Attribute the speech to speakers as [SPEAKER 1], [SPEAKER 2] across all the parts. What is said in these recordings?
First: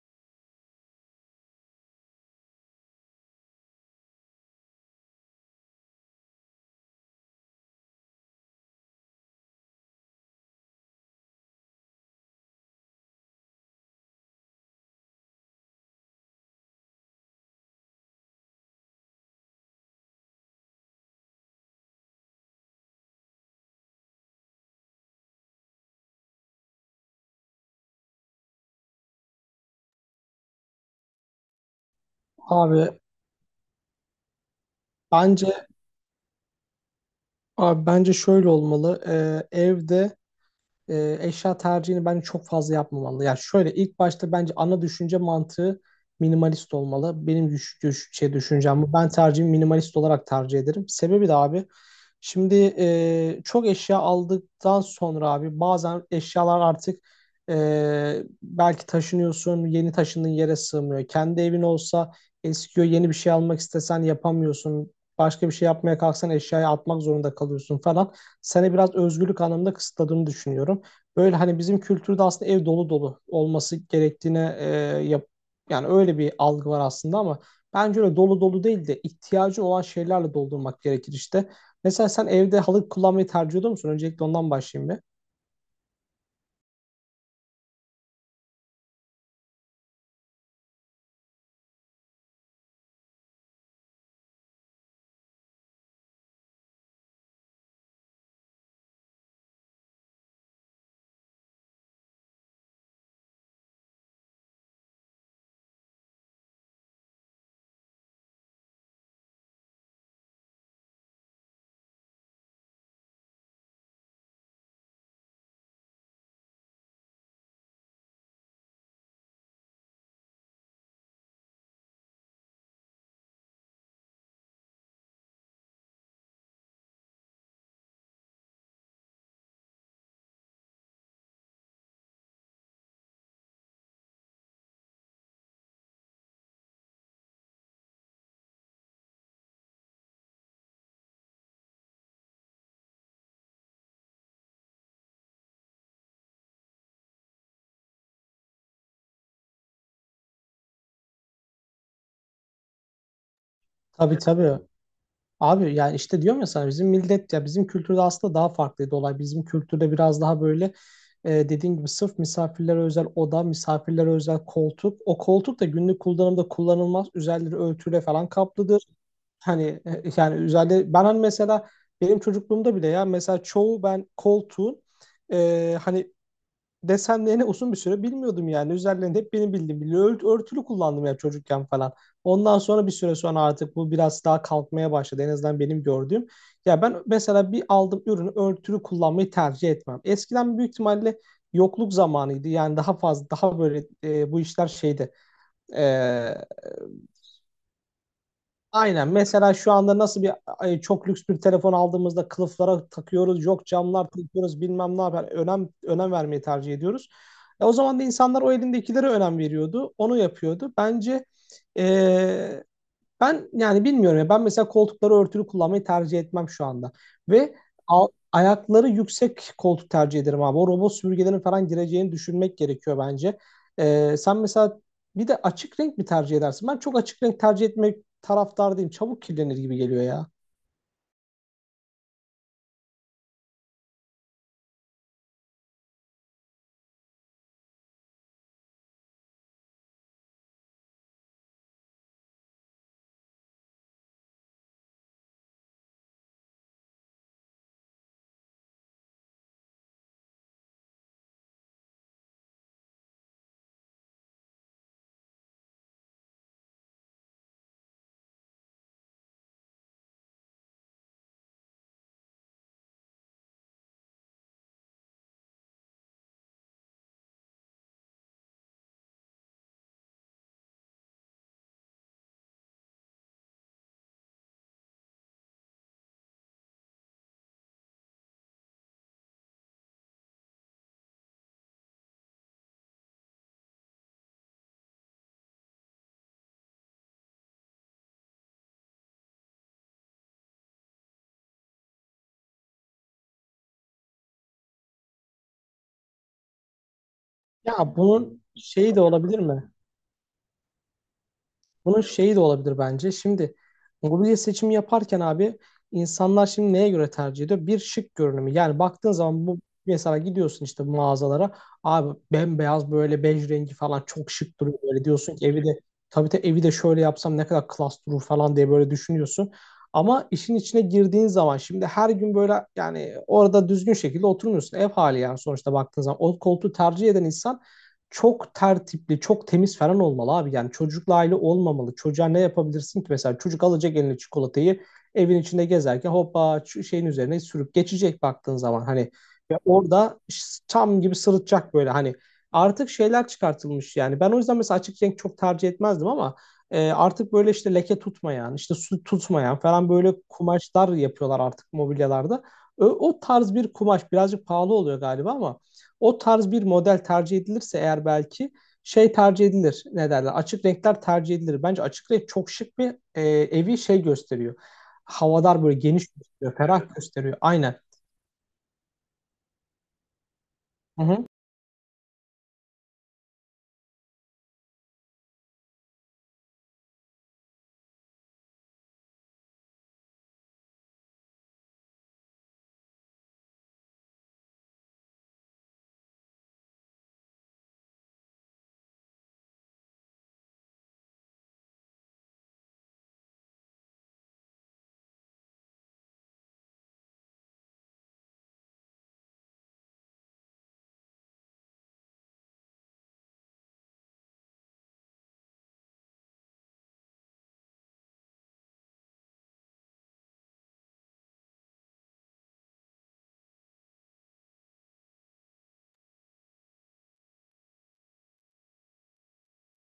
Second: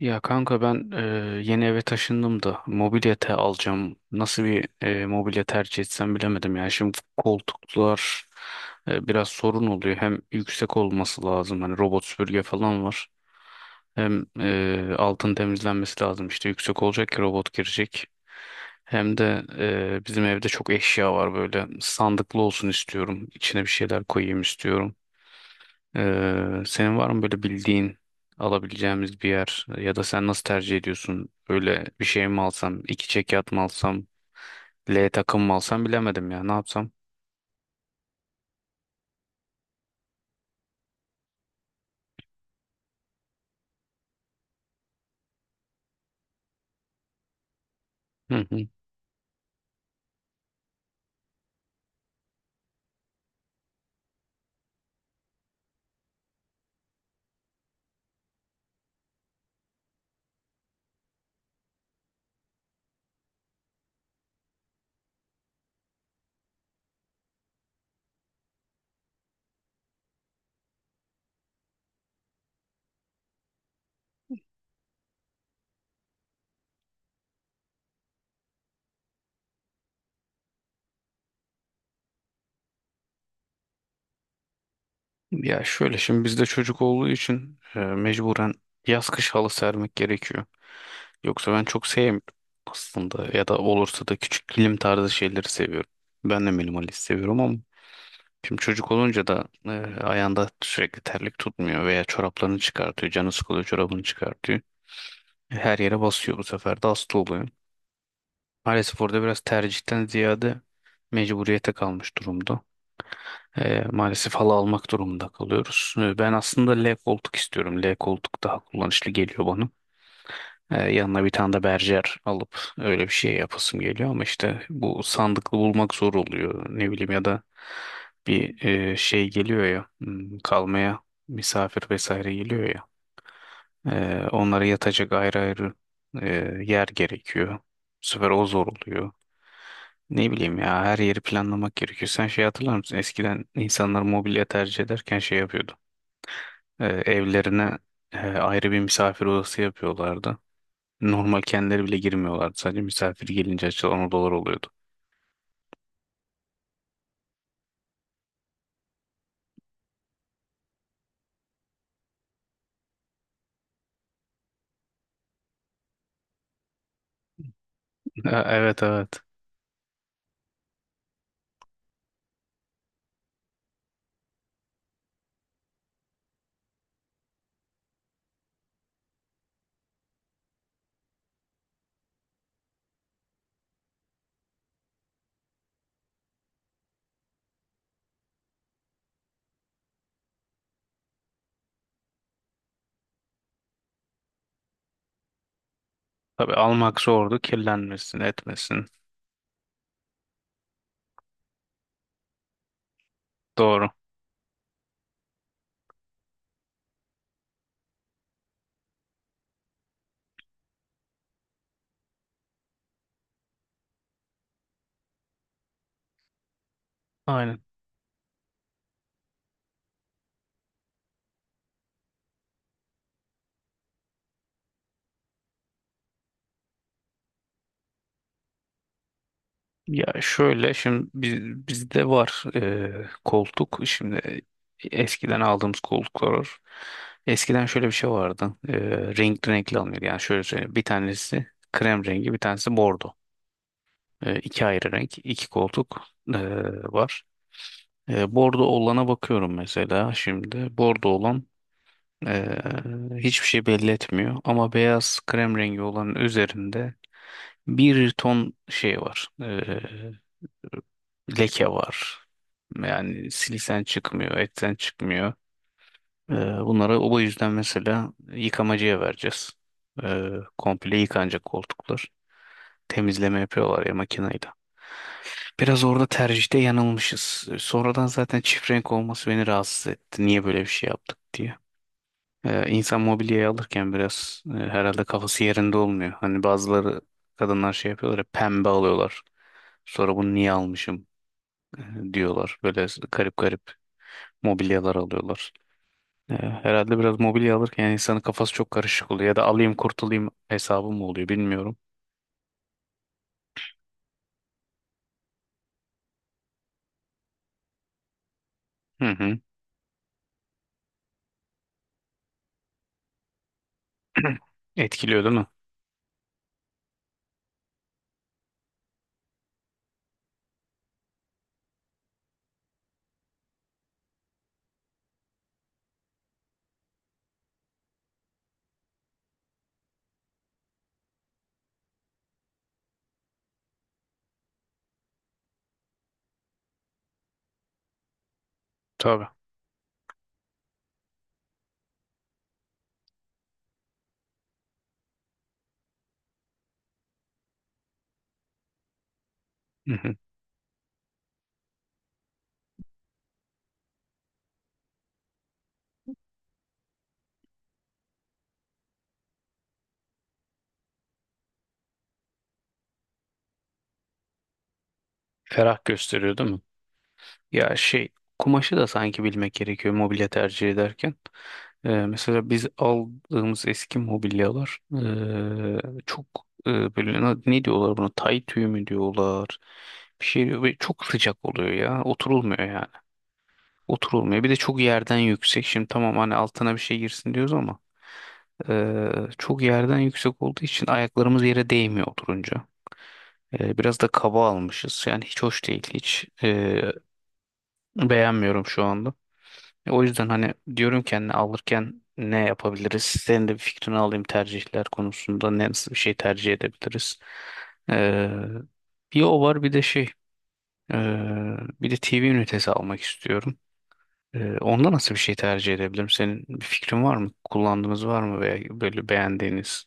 [SPEAKER 1] Ya kanka yeni eve taşındım da mobilyete alacağım. Nasıl bir mobilya tercih etsem bilemedim ya. Şimdi koltuklar biraz sorun oluyor. Hem yüksek olması lazım. Hani robot süpürge falan var. Hem altın temizlenmesi lazım. İşte yüksek olacak ki robot girecek. Hem de bizim evde çok eşya var böyle. Sandıklı olsun istiyorum. İçine bir şeyler koyayım istiyorum. Senin var mı böyle bildiğin alabileceğimiz bir yer ya da sen nasıl tercih ediyorsun? Öyle bir şey mi alsam,
[SPEAKER 2] Abi
[SPEAKER 1] iki çekyat mı alsam, L takım
[SPEAKER 2] bence
[SPEAKER 1] mı alsam bilemedim ya ne yapsam?
[SPEAKER 2] abi, bence şöyle olmalı. Evde eşya tercihini bence çok fazla yapmamalı. Yani şöyle ilk başta bence ana düşünce mantığı minimalist olmalı. Benim
[SPEAKER 1] Hı hı.
[SPEAKER 2] düşüncem bu. Ben tercihimi minimalist olarak tercih ederim. Sebebi de abi, şimdi çok eşya aldıktan sonra abi bazen eşyalar artık belki taşınıyorsun, yeni taşındığın yere sığmıyor. Kendi evin olsa eskiyor, yeni bir şey almak istesen yapamıyorsun. Başka bir şey yapmaya kalksan eşyayı atmak zorunda kalıyorsun falan, seni biraz özgürlük anlamında kısıtladığını düşünüyorum. Böyle hani bizim kültürde aslında ev dolu dolu olması gerektiğine yap, yani öyle bir algı var aslında, ama bence öyle dolu dolu değil de ihtiyacı olan şeylerle doldurmak gerekir işte. Mesela sen evde halı kullanmayı tercih ediyor musun? Öncelikle ondan başlayayım bir.
[SPEAKER 1] Ya şöyle şimdi bizde çocuk olduğu için mecburen yaz kış halı sermek gerekiyor. Yoksa ben çok sevmiyorum aslında ya da olursa da küçük kilim tarzı şeyleri seviyorum. Ben de minimalist seviyorum ama şimdi çocuk olunca da ayağında sürekli terlik tutmuyor veya çoraplarını çıkartıyor, canı sıkılıyor çorabını çıkartıyor. Her yere basıyor bu sefer de hasta oluyor. Maalesef orada biraz tercihten ziyade mecburiyete kalmış durumda. Maalesef halı almak durumunda kalıyoruz. Ben aslında L koltuk istiyorum. L koltuk daha kullanışlı geliyor bana. Yanına bir tane de berjer alıp öyle bir şey yapasım geliyor ama işte bu sandıklı bulmak zor oluyor. Ne bileyim ya da bir şey geliyor ya kalmaya misafir vesaire geliyor ya. Onlara yatacak ayrı ayrı e, yer gerekiyor. Bu sefer o zor oluyor. Ne bileyim ya her yeri planlamak gerekiyor. Sen şey hatırlar mısın? Eskiden insanlar mobilya tercih ederken şey yapıyordu. Evlerine ayrı bir misafir odası yapıyorlardı. Normal kendileri bile girmiyorlardı. Sadece misafir gelince açılan
[SPEAKER 2] Tabii,
[SPEAKER 1] odalar
[SPEAKER 2] tabii.
[SPEAKER 1] oluyordu.
[SPEAKER 2] Abi yani işte diyorum ya sana, bizim millet, ya bizim kültürde aslında daha farklıydı olay. Bizim kültürde biraz daha böyle dediğin gibi sırf misafirlere özel oda, misafirlere özel koltuk. O koltuk da günlük kullanımda kullanılmaz. Üzerleri örtüyle falan
[SPEAKER 1] Ha, evet
[SPEAKER 2] kaplıdır.
[SPEAKER 1] evet.
[SPEAKER 2] Hani yani üzerleri, ben hani mesela benim çocukluğumda bile, ya mesela çoğu ben koltuğun hani desenlerini uzun bir süre bilmiyordum yani. Üzerlerinde hep benim bildiğim bir örtülü kullandım ya çocukken falan. Ondan sonra bir süre sonra artık bu biraz daha kalkmaya başladı. En azından benim gördüğüm. Ya ben mesela bir aldığım ürünü örtülü kullanmayı tercih etmem. Eskiden büyük ihtimalle yokluk zamanıydı. Yani daha fazla daha böyle bu işler şeydi. E,
[SPEAKER 1] Tabii almak zordu. Kirlenmesin, etmesin.
[SPEAKER 2] Aynen. Mesela şu anda nasıl bir çok lüks bir telefon aldığımızda kılıflara takıyoruz, yok
[SPEAKER 1] Doğru.
[SPEAKER 2] camlar takıyoruz, bilmem ne yapar. Önem vermeyi tercih ediyoruz. O zaman da insanlar o elindekilere önem veriyordu, onu yapıyordu. Bence e, ben yani bilmiyorum ya. Ben mesela koltukları örtülü kullanmayı tercih etmem şu anda. Ve
[SPEAKER 1] Aynen.
[SPEAKER 2] a- ayakları yüksek koltuk tercih ederim abi. O robot süpürgelerin falan gireceğini düşünmek gerekiyor bence. Sen mesela bir de açık renk mi tercih edersin? Ben çok açık renk tercih etmek taraftar değilim. Çabuk kirlenir gibi geliyor
[SPEAKER 1] Ya
[SPEAKER 2] ya.
[SPEAKER 1] şöyle şimdi biz, bizde var koltuk. Şimdi eskiden aldığımız koltuklar var. Eskiden şöyle bir şey vardı. Renkli renkli alınıyordu. Yani şöyle söyleyeyim. Bir tanesi krem rengi, bir tanesi bordo. İki ayrı renk, iki koltuk e, var. Bordo olana bakıyorum mesela şimdi. Bordo olan e, hiçbir şey belli etmiyor. Ama beyaz krem rengi olanın üzerinde bir ton şey var. Leke var. Yani silisen çıkmıyor, etten çıkmıyor. Ee, Bunları o yüzden mesela yıkamacıya vereceğiz. Ee, Komple yıkanacak koltuklar. Temizleme yapıyorlar ya makineyle. Biraz orada tercihte yanılmışız. Sonradan zaten çift renk olması beni rahatsız etti. Niye böyle bir şey yaptık diye. İnsan mobilyayı alırken biraz herhalde kafası yerinde olmuyor. Hani bazıları kadınlar şey yapıyorlar ya pembe alıyorlar. Sonra bunu niye almışım e, diyorlar. Böyle garip garip mobilyalar alıyorlar. Herhalde biraz mobilya alırken yani
[SPEAKER 2] Ya
[SPEAKER 1] insanın
[SPEAKER 2] bunun
[SPEAKER 1] kafası çok
[SPEAKER 2] şeyi de
[SPEAKER 1] karışık oluyor ya
[SPEAKER 2] olabilir
[SPEAKER 1] da
[SPEAKER 2] mi?
[SPEAKER 1] alayım kurtulayım hesabı mı oluyor bilmiyorum.
[SPEAKER 2] Bunun şeyi de olabilir bence. Şimdi mobilya seçimi yaparken abi, insanlar şimdi neye göre tercih ediyor? Bir şık görünümü. Yani
[SPEAKER 1] Hı
[SPEAKER 2] baktığın
[SPEAKER 1] hı.
[SPEAKER 2] zaman bu, mesela gidiyorsun işte mağazalara. Abi bembeyaz böyle bej rengi falan çok şık duruyor. Böyle
[SPEAKER 1] Etkiliyor değil
[SPEAKER 2] diyorsun
[SPEAKER 1] mi?
[SPEAKER 2] ki evi de, tabii, evi de şöyle yapsam ne kadar klas durur falan diye böyle düşünüyorsun. Ama işin içine girdiğin zaman şimdi her gün böyle, yani orada düzgün şekilde oturmuyorsun. Ev hali yani sonuçta baktığın zaman. O koltuğu tercih eden insan çok tertipli, çok temiz falan olmalı abi. Yani çocukla aile olmamalı. Çocuğa ne yapabilirsin ki? Mesela çocuk alacak eline çikolatayı, evin içinde gezerken hoppa şeyin üzerine sürüp geçecek baktığın zaman. Hani
[SPEAKER 1] Tabii.
[SPEAKER 2] ve orada tam gibi sırıtacak, böyle hani artık şeyler çıkartılmış yani. Ben o yüzden mesela açık renk çok tercih etmezdim ama artık böyle işte leke tutmayan, işte su tutmayan falan
[SPEAKER 1] Hı
[SPEAKER 2] böyle
[SPEAKER 1] hı.
[SPEAKER 2] kumaşlar yapıyorlar artık mobilyalarda. O tarz bir kumaş birazcık pahalı oluyor galiba, ama o tarz bir model tercih edilirse eğer belki şey tercih edilir. Ne derler? Açık renkler tercih edilir. Bence açık renk çok şık bir evi şey gösteriyor. Havadar böyle
[SPEAKER 1] Ferah
[SPEAKER 2] geniş
[SPEAKER 1] gösteriyor değil
[SPEAKER 2] gösteriyor,
[SPEAKER 1] mi?
[SPEAKER 2] ferah gösteriyor. Aynen.
[SPEAKER 1] Ya şey kumaşı da sanki bilmek gerekiyor mobilya tercih
[SPEAKER 2] Hı
[SPEAKER 1] ederken.
[SPEAKER 2] hı.
[SPEAKER 1] Mesela biz aldığımız eski mobilyalar çok böyle ne, ne diyorlar buna? Tay tüyü mü diyorlar? Bir şey diyor ve çok sıcak oluyor ya. Oturulmuyor yani. Oturulmuyor. Bir de çok yerden yüksek. Şimdi tamam hani altına bir şey girsin diyoruz ama eee, çok yerden yüksek olduğu için ayaklarımız yere değmiyor oturunca. Biraz da kaba almışız. Yani hiç hoş değil. Hiç beğenmiyorum şu anda. O yüzden hani diyorum ki hani alırken ne yapabiliriz? Senin de bir fikrini alayım tercihler konusunda. Ne, nasıl bir şey tercih edebiliriz? Eee, Bir o var bir de şey bir de TV ünitesi almak istiyorum. Onda nasıl bir şey tercih edebilirim? Senin bir fikrin var mı? Kullandığınız var mı veya böyle beğendiğiniz?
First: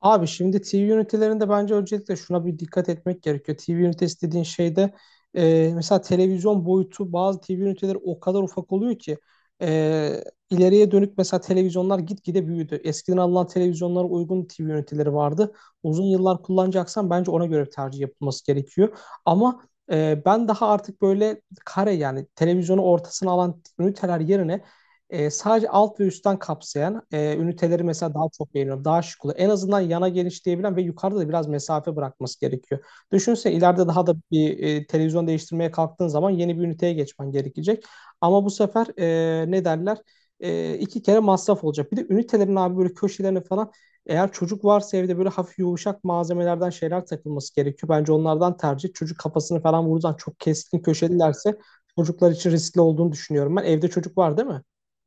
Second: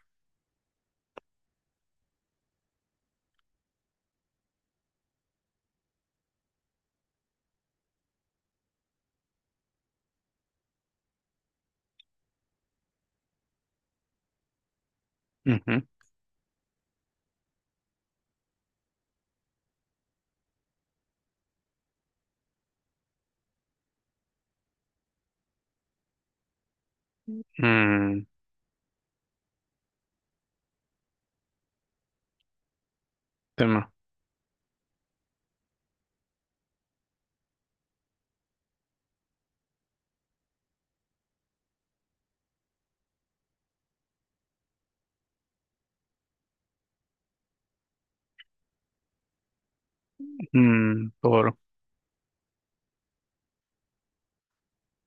[SPEAKER 2] Abi şimdi TV ünitelerinde bence öncelikle şuna bir dikkat etmek gerekiyor. TV ünitesi dediğin şeyde mesela televizyon boyutu, bazı TV üniteleri o kadar ufak oluyor ki e, ileriye dönük mesela televizyonlar gitgide büyüdü. Eskiden alınan televizyonlara uygun TV üniteleri vardı.
[SPEAKER 1] Hı hı.
[SPEAKER 2] Uzun yıllar kullanacaksan bence ona göre bir tercih yapılması gerekiyor. Ama ben daha artık böyle kare, yani televizyonu ortasına alan üniteler yerine sadece alt ve üstten kapsayan üniteleri mesela
[SPEAKER 1] Hmm,
[SPEAKER 2] daha çok beğeniyorum. Daha şık oluyor. En azından yana genişleyebilen ve yukarıda da biraz mesafe bırakması gerekiyor. Düşünse
[SPEAKER 1] değil mi?
[SPEAKER 2] ileride daha da bir televizyon değiştirmeye kalktığın zaman yeni bir üniteye geçmen gerekecek. Ama bu sefer ne derler? İki kere masraf olacak. Bir de ünitelerin abi böyle köşelerini falan, eğer çocuk varsa evde böyle hafif yumuşak malzemelerden şeyler takılması gerekiyor. Bence onlardan tercih. Çocuk kafasını falan vurursan, çok keskin
[SPEAKER 1] Hmm, doğru.
[SPEAKER 2] köşelilerse çocuklar için riskli olduğunu düşünüyorum ben. Evde çocuk var değil mi?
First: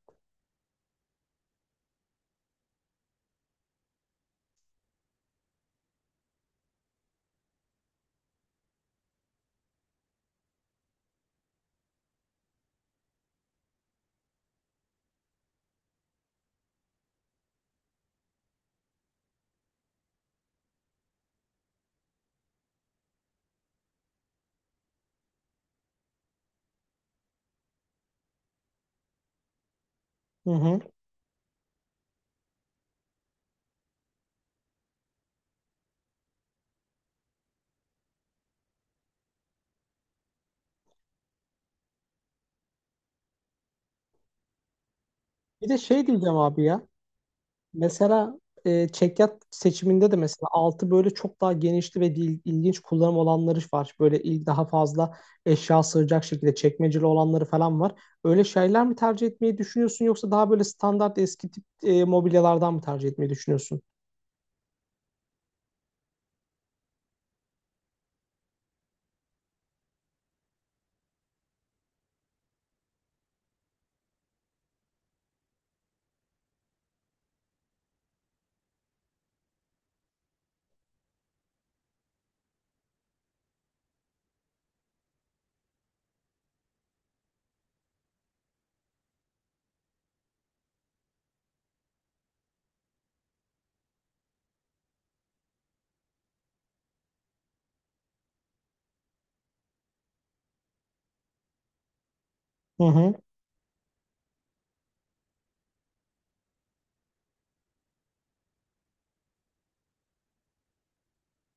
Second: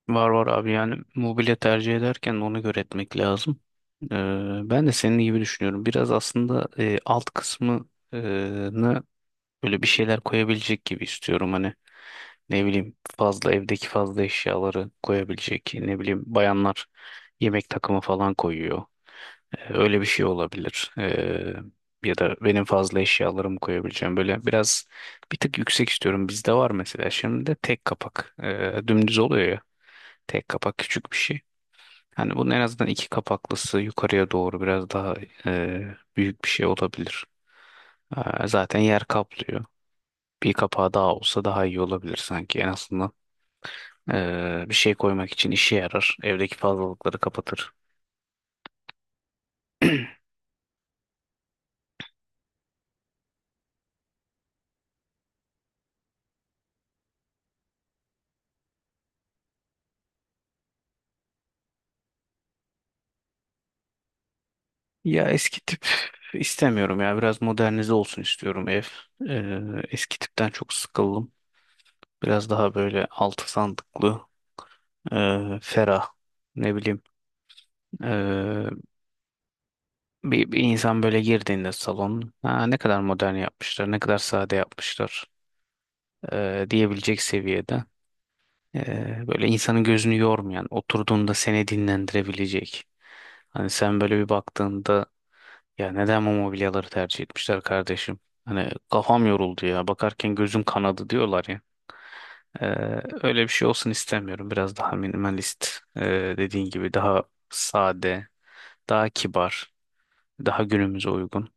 [SPEAKER 1] Var var abi yani mobilya tercih ederken ona göre etmek lazım. Ee, Ben de senin gibi düşünüyorum. Biraz aslında alt kısmını böyle bir şeyler koyabilecek gibi istiyorum hani ne bileyim fazla evdeki fazla eşyaları koyabilecek ne bileyim bayanlar yemek takımı falan koyuyor. Öyle bir şey olabilir. Ya da benim fazla eşyalarımı koyabileceğim böyle biraz bir tık yüksek istiyorum. Bizde var mesela şimdi de tek kapak, dümdüz oluyor ya tek
[SPEAKER 2] Hı
[SPEAKER 1] kapak
[SPEAKER 2] hı.
[SPEAKER 1] küçük bir şey. Hani bunun en azından iki kapaklısı yukarıya doğru biraz daha büyük bir şey olabilir. Zaten yer kaplıyor. Bir kapağı daha olsa daha iyi olabilir sanki. En azından bir şey koymak için
[SPEAKER 2] Bir
[SPEAKER 1] işe
[SPEAKER 2] de şey
[SPEAKER 1] yarar.
[SPEAKER 2] diyeceğim
[SPEAKER 1] Evdeki
[SPEAKER 2] abi ya.
[SPEAKER 1] fazlalıkları kapatır.
[SPEAKER 2] Mesela çekyat seçiminde de mesela altı böyle çok daha genişli ve ilginç kullanım olanları var. Böyle il daha fazla eşya sığacak şekilde çekmeceli olanları falan var. Öyle şeyler mi tercih etmeyi düşünüyorsun, yoksa daha böyle standart eski tip mobilyalardan mı tercih etmeyi düşünüyorsun?
[SPEAKER 1] Ya eski tip istemiyorum ya. Biraz modernize olsun istiyorum ev. Eee, Eski tipten çok sıkıldım. Biraz daha böyle altı sandıklı, ferah. Ne bileyim. eee, bir insan böyle girdiğinde salon, ha, ne kadar modern yapmışlar, ne kadar sade yapmışlar diyebilecek seviyede. Böyle insanın gözünü yormayan, oturduğunda seni dinlendirebilecek. Hani sen böyle bir baktığında ya neden bu mobilyaları tercih etmişler kardeşim? Hani kafam yoruldu ya bakarken gözüm kanadı diyorlar ya. Ee,
[SPEAKER 2] Hı hı.
[SPEAKER 1] Öyle bir şey olsun istemiyorum. Biraz daha minimalist, ee, dediğin gibi daha sade, daha kibar, daha günümüze uygun.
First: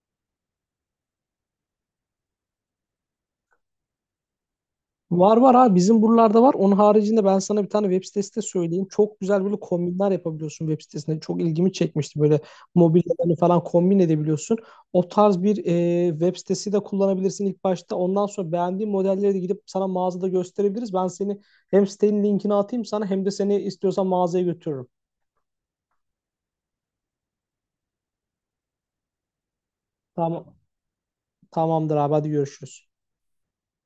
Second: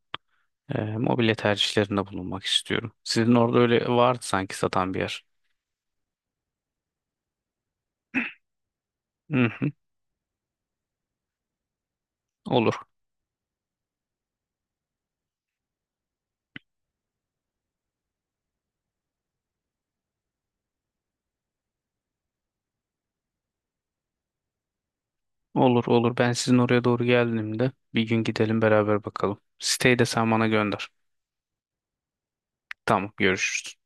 [SPEAKER 1] Mobilya tercihlerinde bulunmak istiyorum. Sizin orada öyle vardı sanki satan bir yer.
[SPEAKER 2] Var var abi, bizim buralarda var. Onun haricinde ben sana bir tane web sitesi de söyleyeyim. Çok güzel
[SPEAKER 1] Hı
[SPEAKER 2] böyle
[SPEAKER 1] hı,
[SPEAKER 2] kombinler yapabiliyorsun web sitesinde. Çok ilgimi çekmişti. Böyle
[SPEAKER 1] olur.
[SPEAKER 2] mobilyalarını falan kombin edebiliyorsun. O tarz bir web sitesi de kullanabilirsin ilk başta. Ondan sonra beğendiğin modelleri de gidip sana mağazada gösterebiliriz. Ben seni hem sitenin linkini atayım sana, hem de seni istiyorsan mağazaya götürürüm.
[SPEAKER 1] Olur olur. Ben sizin oraya doğru geldiğimde bir gün gidelim beraber bakalım. Siteyi de sen bana
[SPEAKER 2] Tamam,
[SPEAKER 1] gönder.
[SPEAKER 2] tamamdır abi, hadi görüşürüz.
[SPEAKER 1] Tamam, görüşürüz.